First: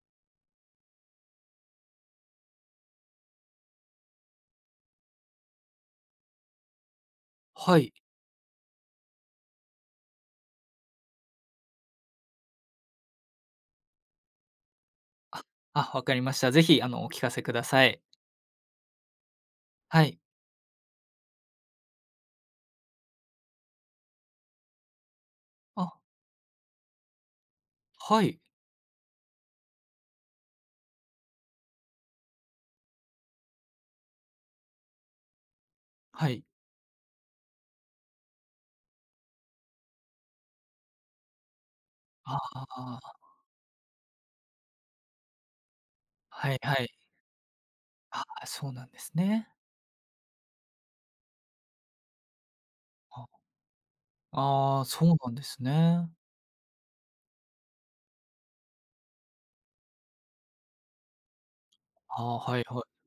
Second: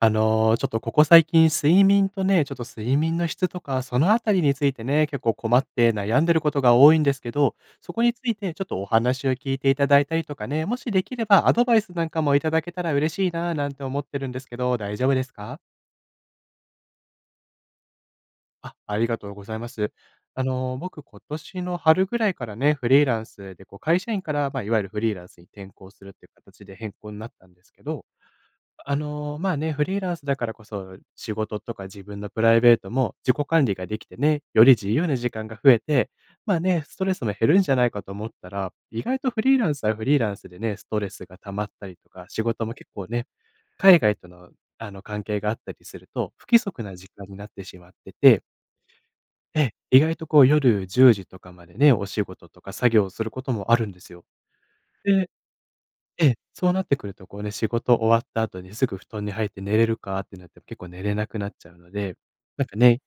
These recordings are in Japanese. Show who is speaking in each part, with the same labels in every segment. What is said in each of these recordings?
Speaker 1: あの、ちょっと、ここ最近睡眠とね、ちょっと睡眠の質とか、そのあたりについてね、結構困って悩んでることが多いんですけど、
Speaker 2: はい。
Speaker 1: そこについてちょっとお話を聞いていただいたりとかね、もしできればアドバイスなんかも頂けたら嬉しいななんて思ってるんですけど、大丈夫です
Speaker 2: あっ、
Speaker 1: か？
Speaker 2: あ、分かりました。ぜひあのお聞かせください。
Speaker 1: あ、ありがとうございます。
Speaker 2: はい。
Speaker 1: あの、僕今年の春ぐらいからね、フリーランスでこう、会社員から、ま、いわゆるフリーランスに転向
Speaker 2: あ。
Speaker 1: するっていう形で変更になったんですけど、
Speaker 2: はい。
Speaker 1: あの、まあね、フリーランスだからこそ、仕事とか自分のプライベートも自己管理ができてね、より自由な時間が増えて、
Speaker 2: はい。
Speaker 1: まあね、ストレスも減るんじゃないかと思ったら、意外とフリーランスはフリーランスでね、ストレスが溜まったりとか、
Speaker 2: あ
Speaker 1: 仕
Speaker 2: あ、あ
Speaker 1: 事も結
Speaker 2: あ、
Speaker 1: 構
Speaker 2: あ。
Speaker 1: ね、海外との、あの、関係があったりすると、不
Speaker 2: はい
Speaker 1: 規
Speaker 2: は
Speaker 1: 則
Speaker 2: い。
Speaker 1: な時間になってしまって
Speaker 2: あ
Speaker 1: て
Speaker 2: あ、そうなんですね。
Speaker 1: ええ、意外とこう、夜10時とかまでね、お仕事とか作業をす
Speaker 2: [unintelligible]
Speaker 1: ることもあるんですよ。
Speaker 2: ああ、そう
Speaker 1: で
Speaker 2: なんですね。
Speaker 1: ええ、そうなってくるとこうね、仕事終わった後にすぐ布団に入って寝れるかってなっても結構寝れなくなっちゃうので、
Speaker 2: はあ、はい
Speaker 1: なんか
Speaker 2: はい。
Speaker 1: ね、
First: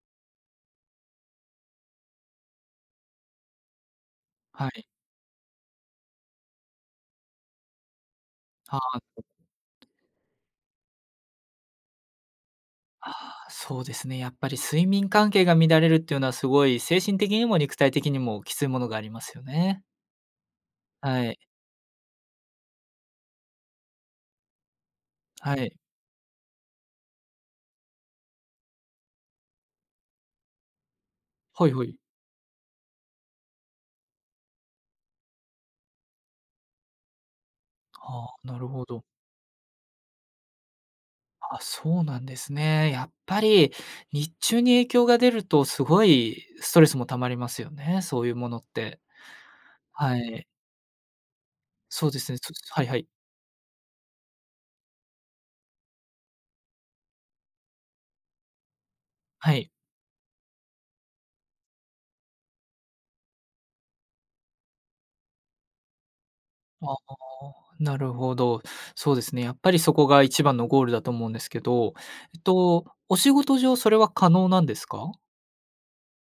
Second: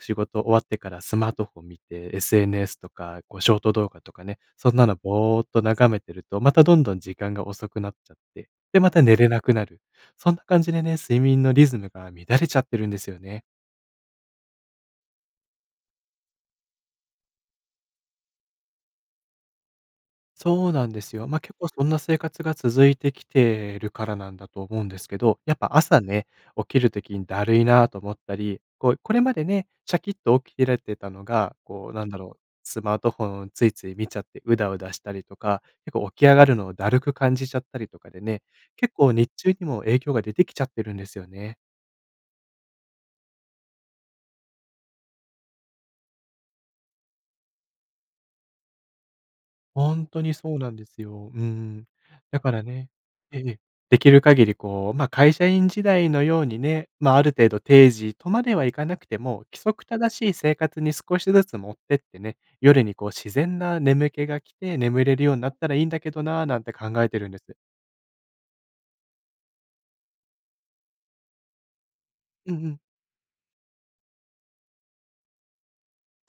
Speaker 1: 仕事終わってからスマートフォン見て、SNS とかこうショート動画とかね、
Speaker 2: は
Speaker 1: そん
Speaker 2: い。
Speaker 1: なのぼーっと眺めてるとまたどんどん時間が遅くなっちゃって、
Speaker 2: は
Speaker 1: で、ま
Speaker 2: あ、
Speaker 1: た寝
Speaker 2: うん。
Speaker 1: れなくなる。そんな感じでね、睡眠のリズムが乱れちゃってるんで
Speaker 2: あ
Speaker 1: すよね。
Speaker 2: あ、そうですね。やっぱり睡眠関係が乱れるっていうのはすごい、精神的にも肉体的にもきついものがありますよね。
Speaker 1: そうなんです
Speaker 2: は
Speaker 1: よ。
Speaker 2: い。
Speaker 1: ま、結構そんな生活が続いてきてるからなんだと思うんですけど、
Speaker 2: は
Speaker 1: やっ
Speaker 2: い。
Speaker 1: ぱ朝ね、起きる時にだるいなと思ったり、こう、これまでね、シャキッと起きてられてたのが、
Speaker 2: はいは
Speaker 1: こう
Speaker 2: い。
Speaker 1: なんだろう、スマートフォンをついつい見ちゃってうだうだしたりとか、結構起き上がるのをだるく感じちゃったりとかで
Speaker 2: あ
Speaker 1: ね、
Speaker 2: あ、なるほ
Speaker 1: 結
Speaker 2: ど。
Speaker 1: 構日中にも影響が出てきちゃってるんですよね。
Speaker 2: あ、そうなんですね。やっぱり日中に影響が出るとすごいストレスも溜まりますよね、そういうものって。
Speaker 1: ほん
Speaker 2: は
Speaker 1: とに
Speaker 2: い。
Speaker 1: そうなんですよ。うん。
Speaker 2: そうですね、
Speaker 1: だ
Speaker 2: ちょっ
Speaker 1: から
Speaker 2: とはい
Speaker 1: ね
Speaker 2: はい。
Speaker 1: ええ、できる限りこう、ま、会社員時代のようにね、まあある程度定時とまではいかなくても、
Speaker 2: は
Speaker 1: 規
Speaker 2: い。
Speaker 1: 則正しい生活に少しずつ持ってってね、夜にこう自然な眠気が来て眠れるようなったらいいんだけどな、なんて考
Speaker 2: ああ、
Speaker 1: えてるんです。
Speaker 2: なるほど。そうですね、やっぱりそこが一番のゴールだと思うんですけど、えっ
Speaker 1: うんうん。
Speaker 2: と、お仕事上それは可能なんですか？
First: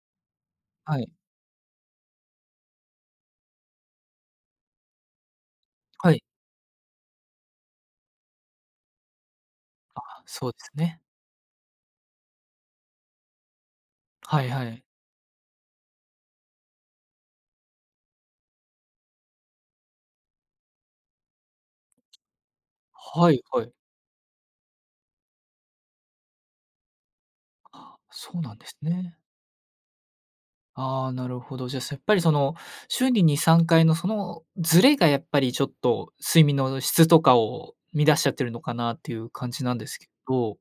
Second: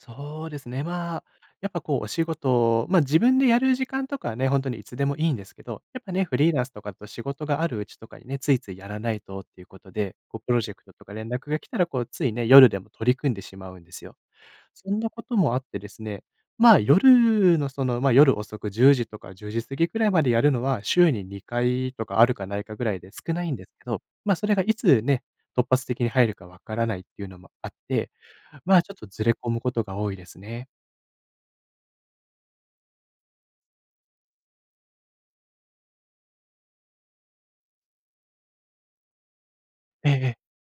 Speaker 1: そうですね。
Speaker 2: はい。
Speaker 1: まあ、やっぱこう、お仕事、ま、自分でやる時間とかね、ほんとにいつでもいいんですけど、やっ
Speaker 2: は
Speaker 1: ぱ
Speaker 2: い。
Speaker 1: ね、フリーランスとだかと仕事があるうちとかにね、ついついやらないとっていうこと
Speaker 2: あ、
Speaker 1: で、こう
Speaker 2: そう
Speaker 1: プ
Speaker 2: で
Speaker 1: ロ
Speaker 2: す
Speaker 1: ジェクト
Speaker 2: ね。
Speaker 1: とか連絡が来たらこうついね、夜でも取り組んでしまうんですよ。
Speaker 2: はいはい。
Speaker 1: そんなこともあってですね、まあ、夜のその、ま、夜遅く10時とか10時過ぎくらいまでやるのは、週に2回とかあるかないかぐらいで
Speaker 2: は
Speaker 1: 少
Speaker 2: い、
Speaker 1: ないん
Speaker 2: は
Speaker 1: です
Speaker 2: い。
Speaker 1: けど、ま、それがいつね、突発的に入るか分からないっていうのもあっ
Speaker 2: あ、
Speaker 1: て、
Speaker 2: そうなんです
Speaker 1: ま、ちょっと
Speaker 2: ね。
Speaker 1: ずれ込むことが多いですね。
Speaker 2: ああ、なるほど。じゃせっぱりその週に2、3回の、そのずれが、やっぱり、ちょっと睡眠の質とかを乱しちゃってるのかなっていう感じなんですけ
Speaker 1: ええええ。
Speaker 2: ど、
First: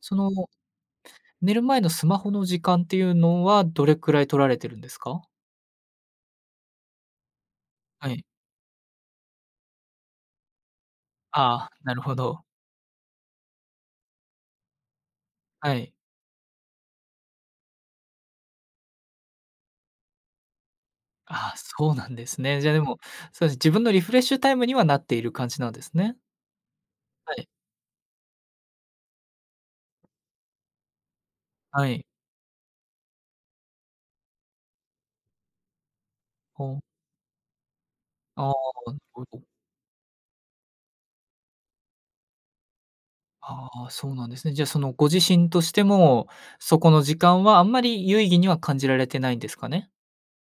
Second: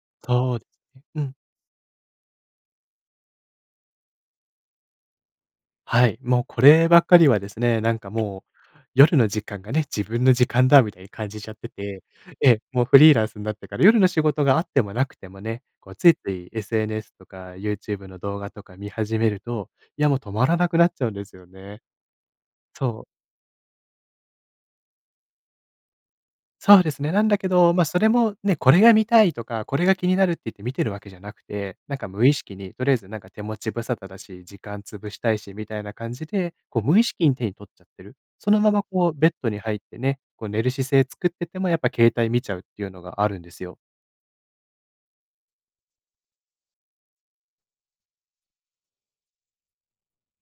Speaker 2: その
Speaker 1: そうううん。
Speaker 2: 寝る前のスマホの時間っていうのはどれくらい取られてるんですか？
Speaker 1: はい。もうこればっかりはですね、なん
Speaker 2: は
Speaker 1: か
Speaker 2: い。
Speaker 1: もう、夜の時間がね、自分の時間だみたいに感じちゃっ
Speaker 2: あ
Speaker 1: て
Speaker 2: あ、なる
Speaker 1: て
Speaker 2: ほど。
Speaker 1: ええ、もうフリーランスんなってから、夜の仕事があってもなくてもね、
Speaker 2: は
Speaker 1: こ
Speaker 2: い。
Speaker 1: うついつい SNS とかユーチューブの動画とか見始めると、いやもう止まらなくなっちゃうんですよ
Speaker 2: ああ、
Speaker 1: ね。
Speaker 2: そうなんですね。じゃあでも
Speaker 1: そう。
Speaker 2: そうですね、自分のリフレッシュタイムにはなっている感じなんですね？
Speaker 1: そうですね。なん
Speaker 2: は
Speaker 1: だ
Speaker 2: い。
Speaker 1: けど、ま、それもね、これが見たいとか、これが気になるって言って見てるわけじゃなくて、
Speaker 2: は
Speaker 1: なん
Speaker 2: い。
Speaker 1: か、無意識に、とりあえず、なんか、手持ち無沙汰だし、時間潰したいし、みたいな感じで、
Speaker 2: ほ
Speaker 1: こ
Speaker 2: う。
Speaker 1: う無意識に手に取っちゃってる。
Speaker 2: あ
Speaker 1: そ
Speaker 2: あ、
Speaker 1: のまま
Speaker 2: なる
Speaker 1: こう
Speaker 2: ほ
Speaker 1: ベッ
Speaker 2: ど。
Speaker 1: ドに入ってね、こう寝る姿勢作っててもやっぱ携帯見ちゃうっていうのがあるんです
Speaker 2: あ
Speaker 1: よ。
Speaker 2: あ、そうなんですね。じゃあそのご自身としても、そこの時間はあんまり有意義には感じられてないんですかね？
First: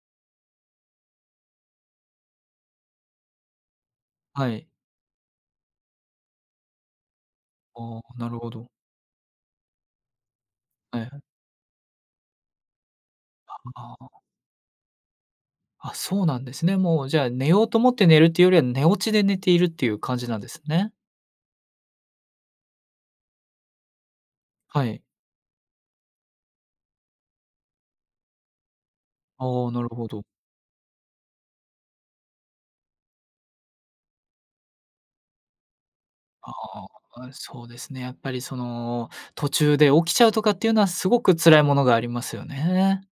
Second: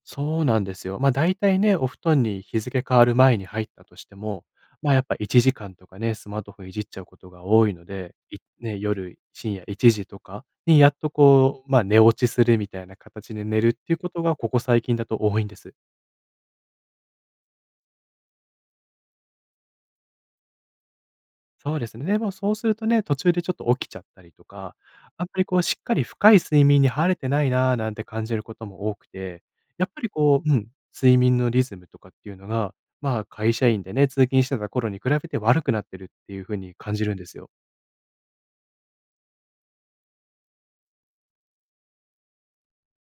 Speaker 1: そうなんですよ。ま、だいたいね、お布団に日付変わる前に入ったとしても、
Speaker 2: はい。
Speaker 1: ま、やっぱ1時間とかね、スマートフォンいじっちゃうことが多いの
Speaker 2: ああ、
Speaker 1: で、
Speaker 2: なる
Speaker 1: い
Speaker 2: ほど。
Speaker 1: ね、夜深夜1時とかにやっ
Speaker 2: はいは
Speaker 1: と
Speaker 2: い。
Speaker 1: こう、ま、寝落ちするみたいな形で
Speaker 2: あ
Speaker 1: 寝るってい
Speaker 2: あ
Speaker 1: うこ
Speaker 2: あ。
Speaker 1: とがここ最近だと多いんです。
Speaker 2: あ、そうなんですね。もうじゃあ寝ようと思って寝るっていうよりは、寝落ちで寝ているっていう感じなんですね？
Speaker 1: そうですね。で、もうそうするとね、途中でちょっと起きちゃったりとか、
Speaker 2: はい。
Speaker 1: あんまりこうしっかり深い睡眠に入れてないななんて感じることも多くて、
Speaker 2: ああ、な
Speaker 1: や
Speaker 2: る
Speaker 1: っぱ
Speaker 2: ほ
Speaker 1: り
Speaker 2: ど。
Speaker 1: こう、うん、睡眠のリズムとかっていうのが、ま、会社員でね、通勤してた頃に比べて悪くなってるっていう
Speaker 2: あ
Speaker 1: 風に感じるん
Speaker 2: あ、
Speaker 1: で
Speaker 2: あ、
Speaker 1: すよ。
Speaker 2: そうですね。やっぱりその、途中で起きちゃうとかっていうのはすごく辛いものがありますよね。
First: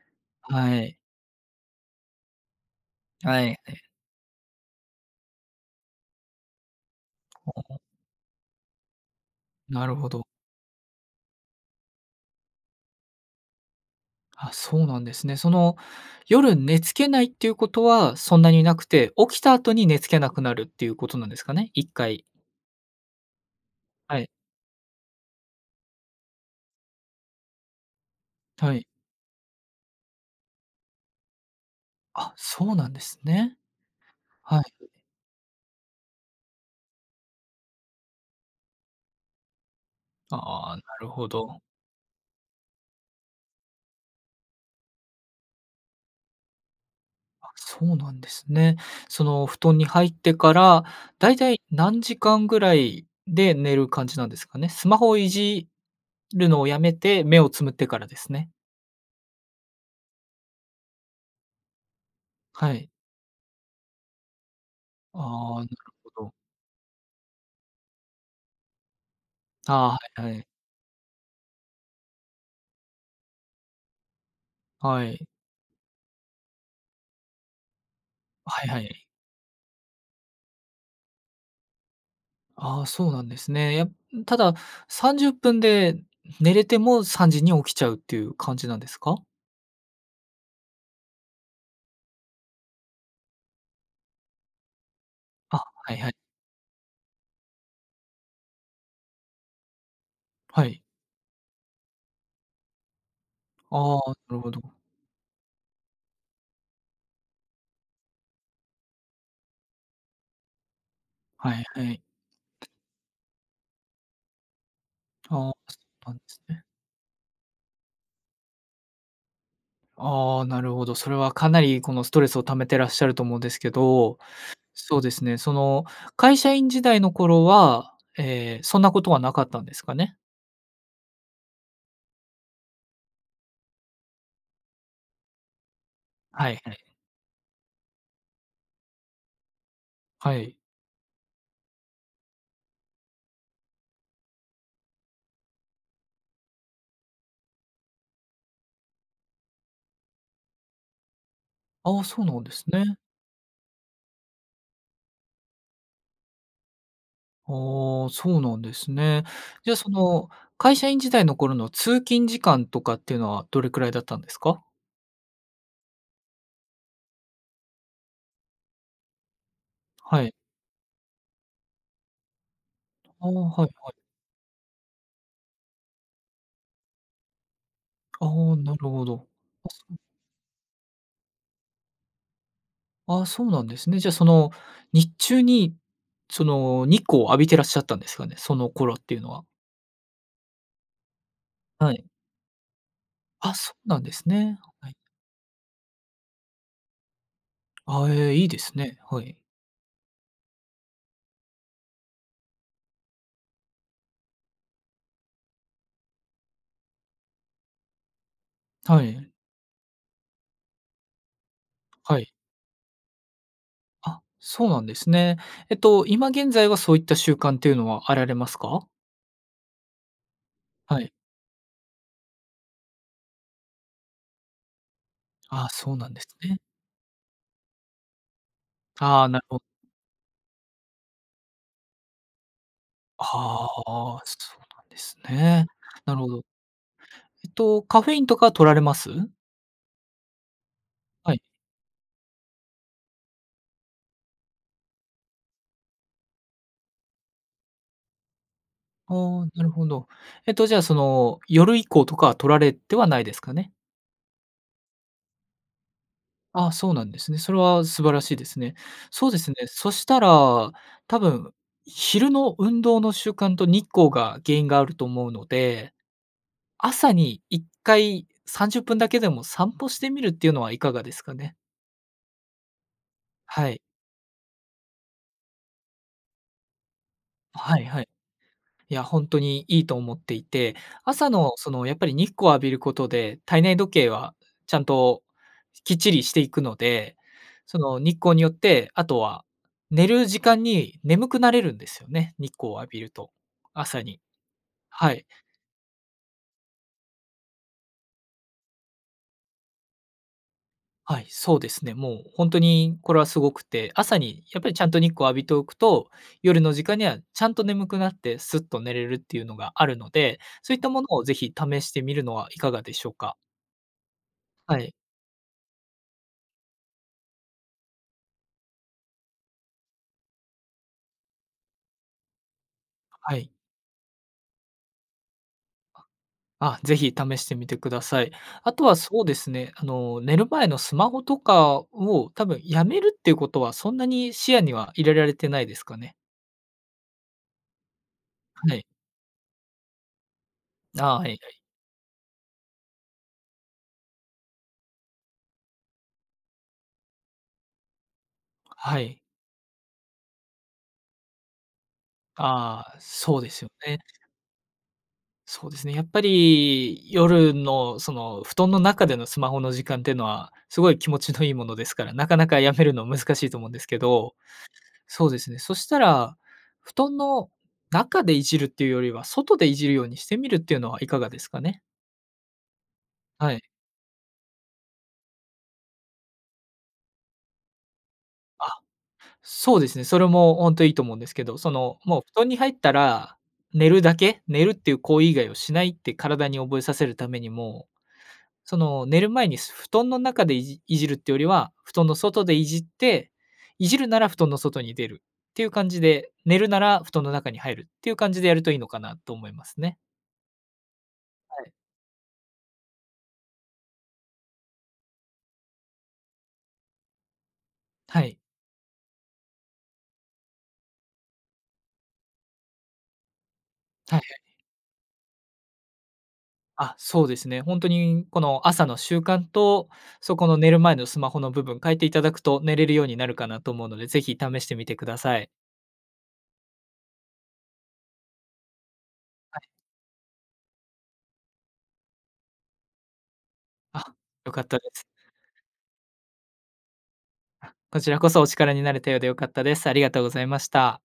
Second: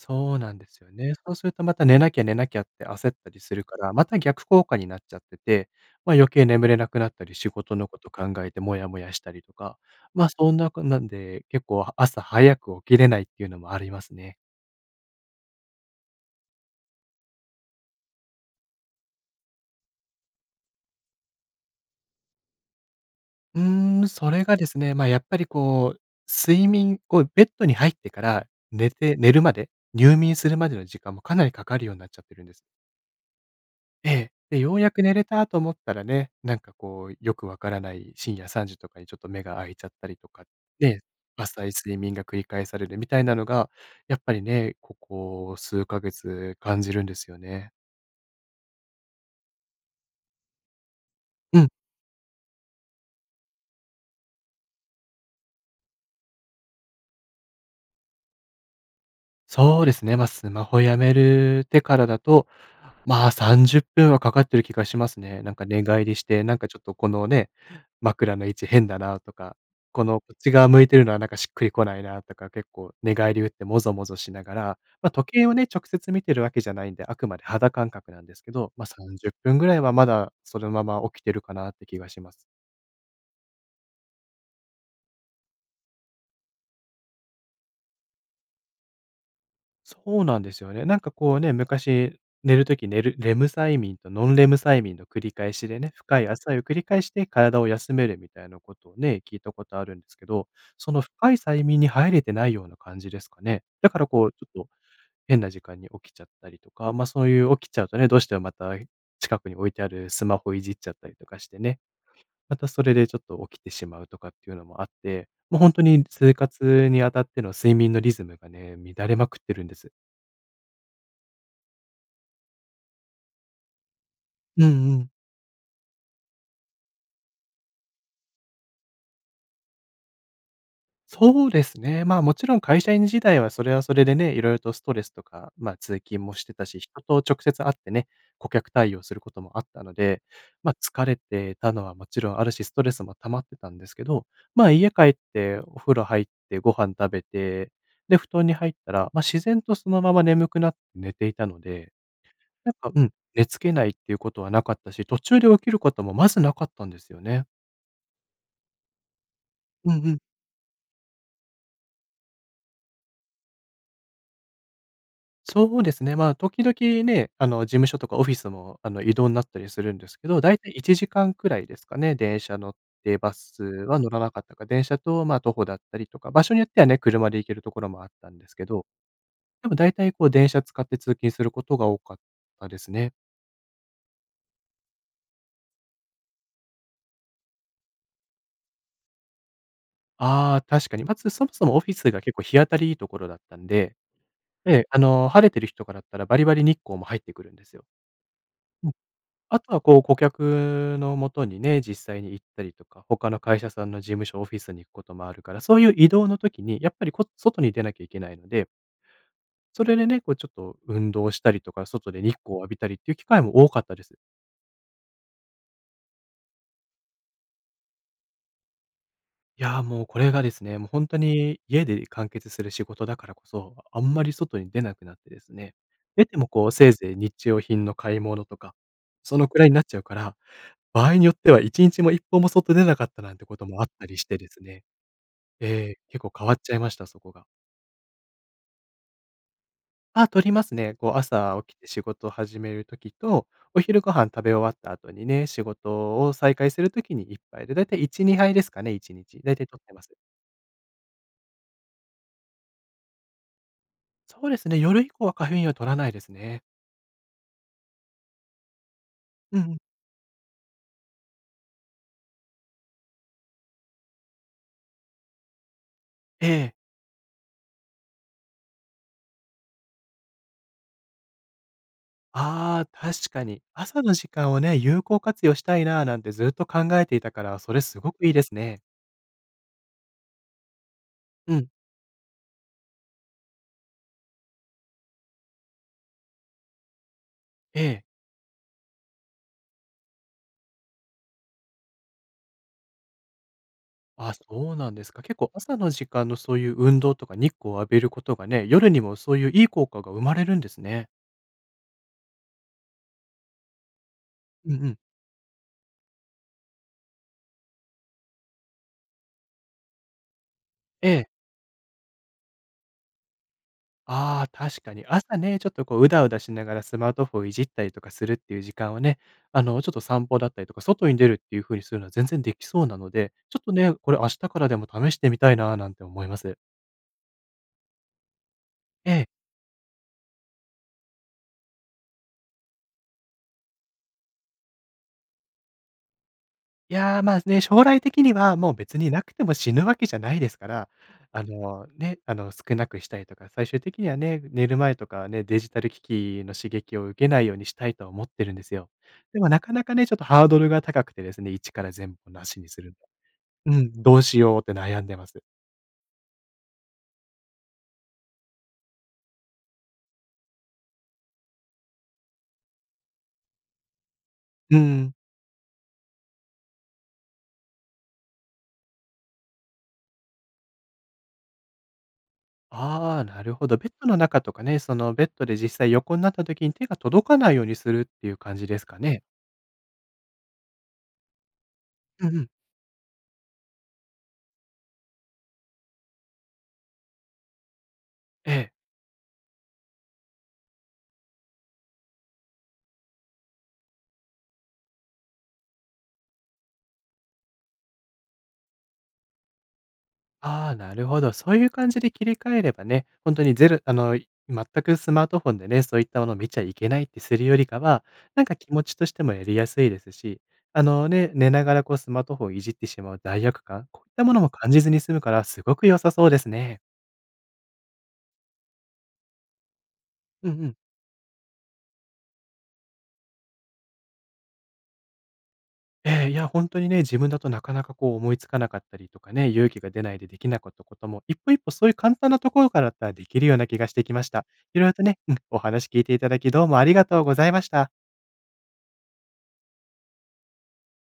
Speaker 1: そうなんで
Speaker 2: は
Speaker 1: すよ
Speaker 2: い。
Speaker 1: ね。そうするとまた寝なきゃ寝なきゃって焦ったり
Speaker 2: はい
Speaker 1: する
Speaker 2: は
Speaker 1: か
Speaker 2: い。
Speaker 1: ら、また逆効果になっちゃってて、ま、余計眠れなくなったり、仕事
Speaker 2: [unintelligible]
Speaker 1: のこと考えてモヤモヤしたりとか、
Speaker 2: なるほど。
Speaker 1: ま、そんなこんなんで結構朝早く起きれないっていうのもありますね。
Speaker 2: あ、そうなんですね。その、夜寝つけないっていうことはそんなになくて、起きた後に寝つけなくなるっていうことなんですかね？1回。
Speaker 1: うーん、
Speaker 2: はい。
Speaker 1: それがですね、ま、やっぱりこう睡眠こう、ベッドに入ってから
Speaker 2: はい。
Speaker 1: 寝て寝るまで、入眠するまでの時間もかなりかかるようになっちゃっ
Speaker 2: あ、
Speaker 1: てるんです。
Speaker 2: そうなんですね。
Speaker 1: ええ、で、
Speaker 2: はい。
Speaker 1: ようやく寝れたと思ったらね、なんかこうよく分からない深夜3時とかにちょっと目が開いちゃったりとか、
Speaker 2: ああ、な
Speaker 1: ね、
Speaker 2: るほど。
Speaker 1: 浅い睡眠が繰り返されるみたいなのが、やっぱりね、ここ数ヶ月感じるんですよね。
Speaker 2: そうなんですね。その、布団に入ってから、だいたい
Speaker 1: うん。
Speaker 2: 何時間ぐらいで寝る感じなんですかね？スマホをいじるのをやめて、目をつむってからですね。
Speaker 1: そうですね。ま、スマホやめるてからだと、
Speaker 2: はい。
Speaker 1: ま、30分はかかってる気がしますね。なん
Speaker 2: ああ、
Speaker 1: か
Speaker 2: なる
Speaker 1: 寝返
Speaker 2: ほ
Speaker 1: りし
Speaker 2: ど。
Speaker 1: て、なんかちょっと、このね、枕の位置変だなとか、
Speaker 2: あ、は
Speaker 1: この、
Speaker 2: い
Speaker 1: こ
Speaker 2: は
Speaker 1: っ
Speaker 2: い。
Speaker 1: ち側向いてるのはなんかしっくりこないなとか、結構寝返り打ってもぞもぞしながら。
Speaker 2: は
Speaker 1: ま、
Speaker 2: い。
Speaker 1: 時計をね、直接見てるわけじゃないんで、あくまで肌感覚なんですけ
Speaker 2: はい
Speaker 1: ど、
Speaker 2: は
Speaker 1: ま、さ
Speaker 2: い。
Speaker 1: んじゅっぷんぐらいは、まだそのまま起きてるかなって気がします。
Speaker 2: あ、そうなんですね。や e んただ30分で寝れても3時に起きちゃうっていう感じなんですか？
Speaker 1: そうなんですよね。なんか、こうね、昔、寝る時寝る、レム催眠とノンレム催眠の繰り返
Speaker 2: あ、
Speaker 1: しで
Speaker 2: は
Speaker 1: ね、
Speaker 2: いはい。
Speaker 1: 深い浅いを繰り返して体を休めるみたいなことをね、聞いたことあるんですけど。
Speaker 2: はい。
Speaker 1: その深い催眠に入れてないような感じですかね。だ
Speaker 2: ああ、
Speaker 1: から、こう、ち
Speaker 2: なる
Speaker 1: ょ
Speaker 2: ほ
Speaker 1: っ
Speaker 2: ど。
Speaker 1: と、変な時間に起きちゃったりとか、ま、そういう起きちゃうとね、どうしてもまた、近くに置いてあるスマホいじっちゃったりとかし
Speaker 2: は
Speaker 1: て
Speaker 2: い
Speaker 1: ね。
Speaker 2: はい。
Speaker 1: またそれでちょっと起きてしまうとかっていうのもあって、
Speaker 2: ああ、
Speaker 1: もう、ほん
Speaker 2: そ
Speaker 1: とに
Speaker 2: うなんで
Speaker 1: 生
Speaker 2: すね。
Speaker 1: 活にあたっての睡眠のリズムがね、乱れまくってるんです。
Speaker 2: ああ、なるほど。それはかなりこのストレスを溜めてらっしゃると思うんですけど。
Speaker 1: うんう
Speaker 2: そうで
Speaker 1: ん。
Speaker 2: すね、その、会社員時代の頃は、え、そんなことはなかったんですかね？
Speaker 1: そうですね。まあ、もちろん会社員時代はそれはそれでね、色々とストレスとか、まあ、通勤もし
Speaker 2: は
Speaker 1: て
Speaker 2: い
Speaker 1: た
Speaker 2: はい。
Speaker 1: し、人と直接会ってね、顧客対応することもあったので、
Speaker 2: はい。
Speaker 1: ま、疲れてたのはもちろんあるし、ストレスも溜まってたんですけど、まあ、家帰ってお風呂入ってご飯食べて、で、布団に入ったら、ま、自然とそのまま眠くなって寝ていたので、
Speaker 2: ああ、そうなんです
Speaker 1: なんか、
Speaker 2: ね。
Speaker 1: うん、寝付けないっていうことはなかったし、途中で起きることもまずなかったんですよね。
Speaker 2: ああ、そうなんですね。じゃあそ
Speaker 1: うんうん。
Speaker 2: の、会社員時代の頃の通勤時間とかっていうのは、どれくらいだったんですか？
Speaker 1: そうですね。まあ時々ね、あの事務所とかオフィスもあの移動なったりするんです
Speaker 2: は
Speaker 1: け
Speaker 2: い。
Speaker 1: ど、だいたい1時間くらいですかね、電車乗って、
Speaker 2: ああ、
Speaker 1: バス
Speaker 2: はいはい。
Speaker 1: は乗らなかったか、電車とまあ徒歩だったりとか、場所によってはね、車で行けるところもあっ
Speaker 2: あ
Speaker 1: たんです
Speaker 2: あ、
Speaker 1: け
Speaker 2: なる
Speaker 1: ど。
Speaker 2: ほど。
Speaker 1: でも大体こう電車使って通勤することが多かったですね。
Speaker 2: ああ、そうなんですね。じゃあその日中に、その日光を浴びてらっしゃったんですかね？その頃っていうのは。
Speaker 1: ああ、確かに。まずそもそもオフ
Speaker 2: は
Speaker 1: ィ
Speaker 2: い。
Speaker 1: スが結構日当たりいいところだっ
Speaker 2: あ、
Speaker 1: たん
Speaker 2: そう
Speaker 1: で、
Speaker 2: なんですね。
Speaker 1: ええ、
Speaker 2: はい。
Speaker 1: あの晴れてる日とかだったらバリバリ日光も入ってくるんですよ。
Speaker 2: あえ、いいです
Speaker 1: うん、
Speaker 2: ね、はい。
Speaker 1: あとはこう顧客のもとにね、実際に行ったりとか、他の会社さんの事務所オフィスに行くこともあるから、そういう移動の時に、やっぱりこ外に出なきゃいけないので
Speaker 2: はい。
Speaker 1: それでね、こうちょっと、運動したりとか、外
Speaker 2: は
Speaker 1: で日
Speaker 2: い。
Speaker 1: 光を浴びたりっていう機会も多かったです。
Speaker 2: あ、そうなんですね。えっと今現在はそういった習慣というのはあられますか？
Speaker 1: いや、もうこれがですね、もう
Speaker 2: は
Speaker 1: ほん
Speaker 2: い。
Speaker 1: とに家で完結する仕事だからこそ、あんまり外に出なくなってです
Speaker 2: あ、
Speaker 1: ね、
Speaker 2: そうなんで
Speaker 1: 出
Speaker 2: す
Speaker 1: ても
Speaker 2: ね。
Speaker 1: こうせいぜい日用品の買い物とか、
Speaker 2: ああ、
Speaker 1: そ
Speaker 2: なる
Speaker 1: のく
Speaker 2: ほ。
Speaker 1: らいになっちゃうから、場合によっては1日も1歩も外出なかったなんてこと
Speaker 2: あ
Speaker 1: もあった
Speaker 2: あ、
Speaker 1: りしてで
Speaker 2: そ
Speaker 1: す
Speaker 2: うな
Speaker 1: ね
Speaker 2: んですね。
Speaker 1: ええ、
Speaker 2: な
Speaker 1: 結
Speaker 2: るほ
Speaker 1: 構
Speaker 2: ど。
Speaker 1: 変わっちゃいました、そこが。
Speaker 2: えっとカフェインとかは摂られます？
Speaker 1: あ、摂りますね。こう
Speaker 2: はい。
Speaker 1: 朝起きて仕事を始める時と、お昼ご飯食べ終わった後にね、仕事を再開する時に1杯で、だいたい1、2杯ですかねい
Speaker 2: あ
Speaker 1: ちにち。
Speaker 2: あ。
Speaker 1: 大
Speaker 2: な
Speaker 1: 体
Speaker 2: る
Speaker 1: 摂っ
Speaker 2: ほ
Speaker 1: てま
Speaker 2: ど。
Speaker 1: す。
Speaker 2: えっとじゃあその夜以降とか摂られてはないですかね？
Speaker 1: そうですね、夜以降はカフェインを摂らないですね。
Speaker 2: あ、そうなんですね。それは素晴らしいですね。そうですね、
Speaker 1: うんうん。
Speaker 2: そしたら、多分、昼の運動の習慣と日光が原因があると思うので、
Speaker 1: ええ。
Speaker 2: 朝に1回30分だけでも散歩してみるっていうのはいかがですかね？
Speaker 1: ああ、確かに。
Speaker 2: はい。
Speaker 1: 朝の時間をね、有効活用したいななんてずっと考えていたから、そ
Speaker 2: は
Speaker 1: れ
Speaker 2: い
Speaker 1: す
Speaker 2: はい。
Speaker 1: ごくいいですね。
Speaker 2: いや、ほんとにいいと思っていて、朝の
Speaker 1: うん。
Speaker 2: その、やっぱり日光を浴びることで、体内時計はちゃんときっちりしていくので、そ
Speaker 1: え
Speaker 2: の、
Speaker 1: え。
Speaker 2: 日光によって、あとは、寝る時間に眠くなれるんですよね、日光を浴びると、朝に。
Speaker 1: あ、そうなんで
Speaker 2: は
Speaker 1: すか。
Speaker 2: い。
Speaker 1: 結構朝の時間のそういう運動とか日光を浴びることがね、夜にもそういういい効果が生まれるんですね。
Speaker 2: はい、そうですね。もうほんとにこれはすごくて、朝にやっぱ
Speaker 1: うん
Speaker 2: り
Speaker 1: う
Speaker 2: ちゃん
Speaker 1: ん。
Speaker 2: と日光を浴びとおくと、夜の時間にはちゃんと眠くなってすっと寝れるっていうのがあるので、そういったもの
Speaker 1: え
Speaker 2: を
Speaker 1: え。
Speaker 2: ぜひ試してみるのはいかがでしょうか？
Speaker 1: ああ、
Speaker 2: は
Speaker 1: 確
Speaker 2: い。
Speaker 1: かに。朝ね、ちょっとこう、うだうだしながらスマートフォンいじったりとかするっていう時間をね、あのちょっと散歩だったりとか、外に出るっていう風にするのは全然できそうなの
Speaker 2: は
Speaker 1: で、
Speaker 2: はい。
Speaker 1: ちょっとね、これ明日からでも試してみたいな、なん
Speaker 2: あ。
Speaker 1: て思います。
Speaker 2: あ、ぜひ試してみてください。あとは
Speaker 1: え
Speaker 2: そう
Speaker 1: え。
Speaker 2: ですね、あの、寝る前のスマホとかをたぶんやめるっていうことは、そんなに視野には入れられてないですかね。
Speaker 1: いや、ま、ね、将来的にはも
Speaker 2: は
Speaker 1: う
Speaker 2: い。
Speaker 1: 別になくても死ぬわけじゃないですから、
Speaker 2: ああ、はいは
Speaker 1: あ
Speaker 2: い。
Speaker 1: の、ね、あの、少なくしたいとか、最終的にはね、寝る前とかはね、デジタル機器の刺激を受けないようにしたいと思ってるんですよ。
Speaker 2: はい。
Speaker 1: でもなかなかね、ちょっとハードルが高くてですね、一から全部なしにす
Speaker 2: あ
Speaker 1: る
Speaker 2: あ、そうですよ
Speaker 1: のは。うん、
Speaker 2: ね。
Speaker 1: どうしようって悩んでます。
Speaker 2: そうですね、やっぱり夜のその、布団の中でのスマホの時間っていうのは、すごい気持ちのいいものですから、なかなかやめるの難しいと思うんですけど、
Speaker 1: うん。
Speaker 2: そうですね、そしたら、布団の中でいじるっていうよりは、外でいじるようにしてみるっていうのはいかがですかね？
Speaker 1: ああ、な
Speaker 2: は
Speaker 1: る
Speaker 2: い。
Speaker 1: ほど。ベッドの中とかね、その、ベッドで実際横んなった時に手が届かないようにするっていう感じ
Speaker 2: あ、
Speaker 1: ですかね？
Speaker 2: そうですね。それもほんといいと思うんですけど、その、もう
Speaker 1: うん
Speaker 2: 布
Speaker 1: うん。
Speaker 2: 団に入ったら、寝るだけ。寝るっていう行為以外をしないって体に覚えさせるためにも、
Speaker 1: ええ。
Speaker 2: その、寝る前に布団の中でいじいじるってよりは、布団の外でいじって、いじるなら布団の外に出るっていう感じで、寝るなら布団の中に入るっていう感じでやるといいのかなと思いますね。
Speaker 1: ああ、なるほど。そう
Speaker 2: は
Speaker 1: いう
Speaker 2: い。
Speaker 1: 感じで切り替えればね、ほんとにゼルあの、い全くスマートフォンでね、そういったものを見ちゃいけないってするよりかは、
Speaker 2: はい。
Speaker 1: なんか気持ちとしてもやりやすいですし、あの、ね、寝ながらこうスマートフォンをいじってしまう罪悪感、こういっ
Speaker 2: はい
Speaker 1: たも
Speaker 2: はい。
Speaker 1: のも感じずに済むからすごく良さそうですね。
Speaker 2: あ、そうですね。ほんとにこの朝の習慣とそこ
Speaker 1: うん
Speaker 2: の
Speaker 1: う
Speaker 2: 寝
Speaker 1: ん。
Speaker 2: る前のスマホの部分変えていただくと、寝れるようになるかなと思うので、是非試してみてください。
Speaker 1: ええ、いやほんとにね、自分だとなかなかこう、思いつかなかったりとかね、
Speaker 2: はい。
Speaker 1: 勇気が出ないでできなかったことも、一歩一歩そういう簡単なところからだったらできるような気がし
Speaker 2: あ、
Speaker 1: てきました。
Speaker 2: よかった
Speaker 1: 色
Speaker 2: で
Speaker 1: 々と
Speaker 2: す。
Speaker 1: ね、うん、お話聞いて頂きどうもありがとうございまし
Speaker 2: あ、
Speaker 1: た。
Speaker 2: こちらこそお力になれたようで良かったです。ありがとうございました。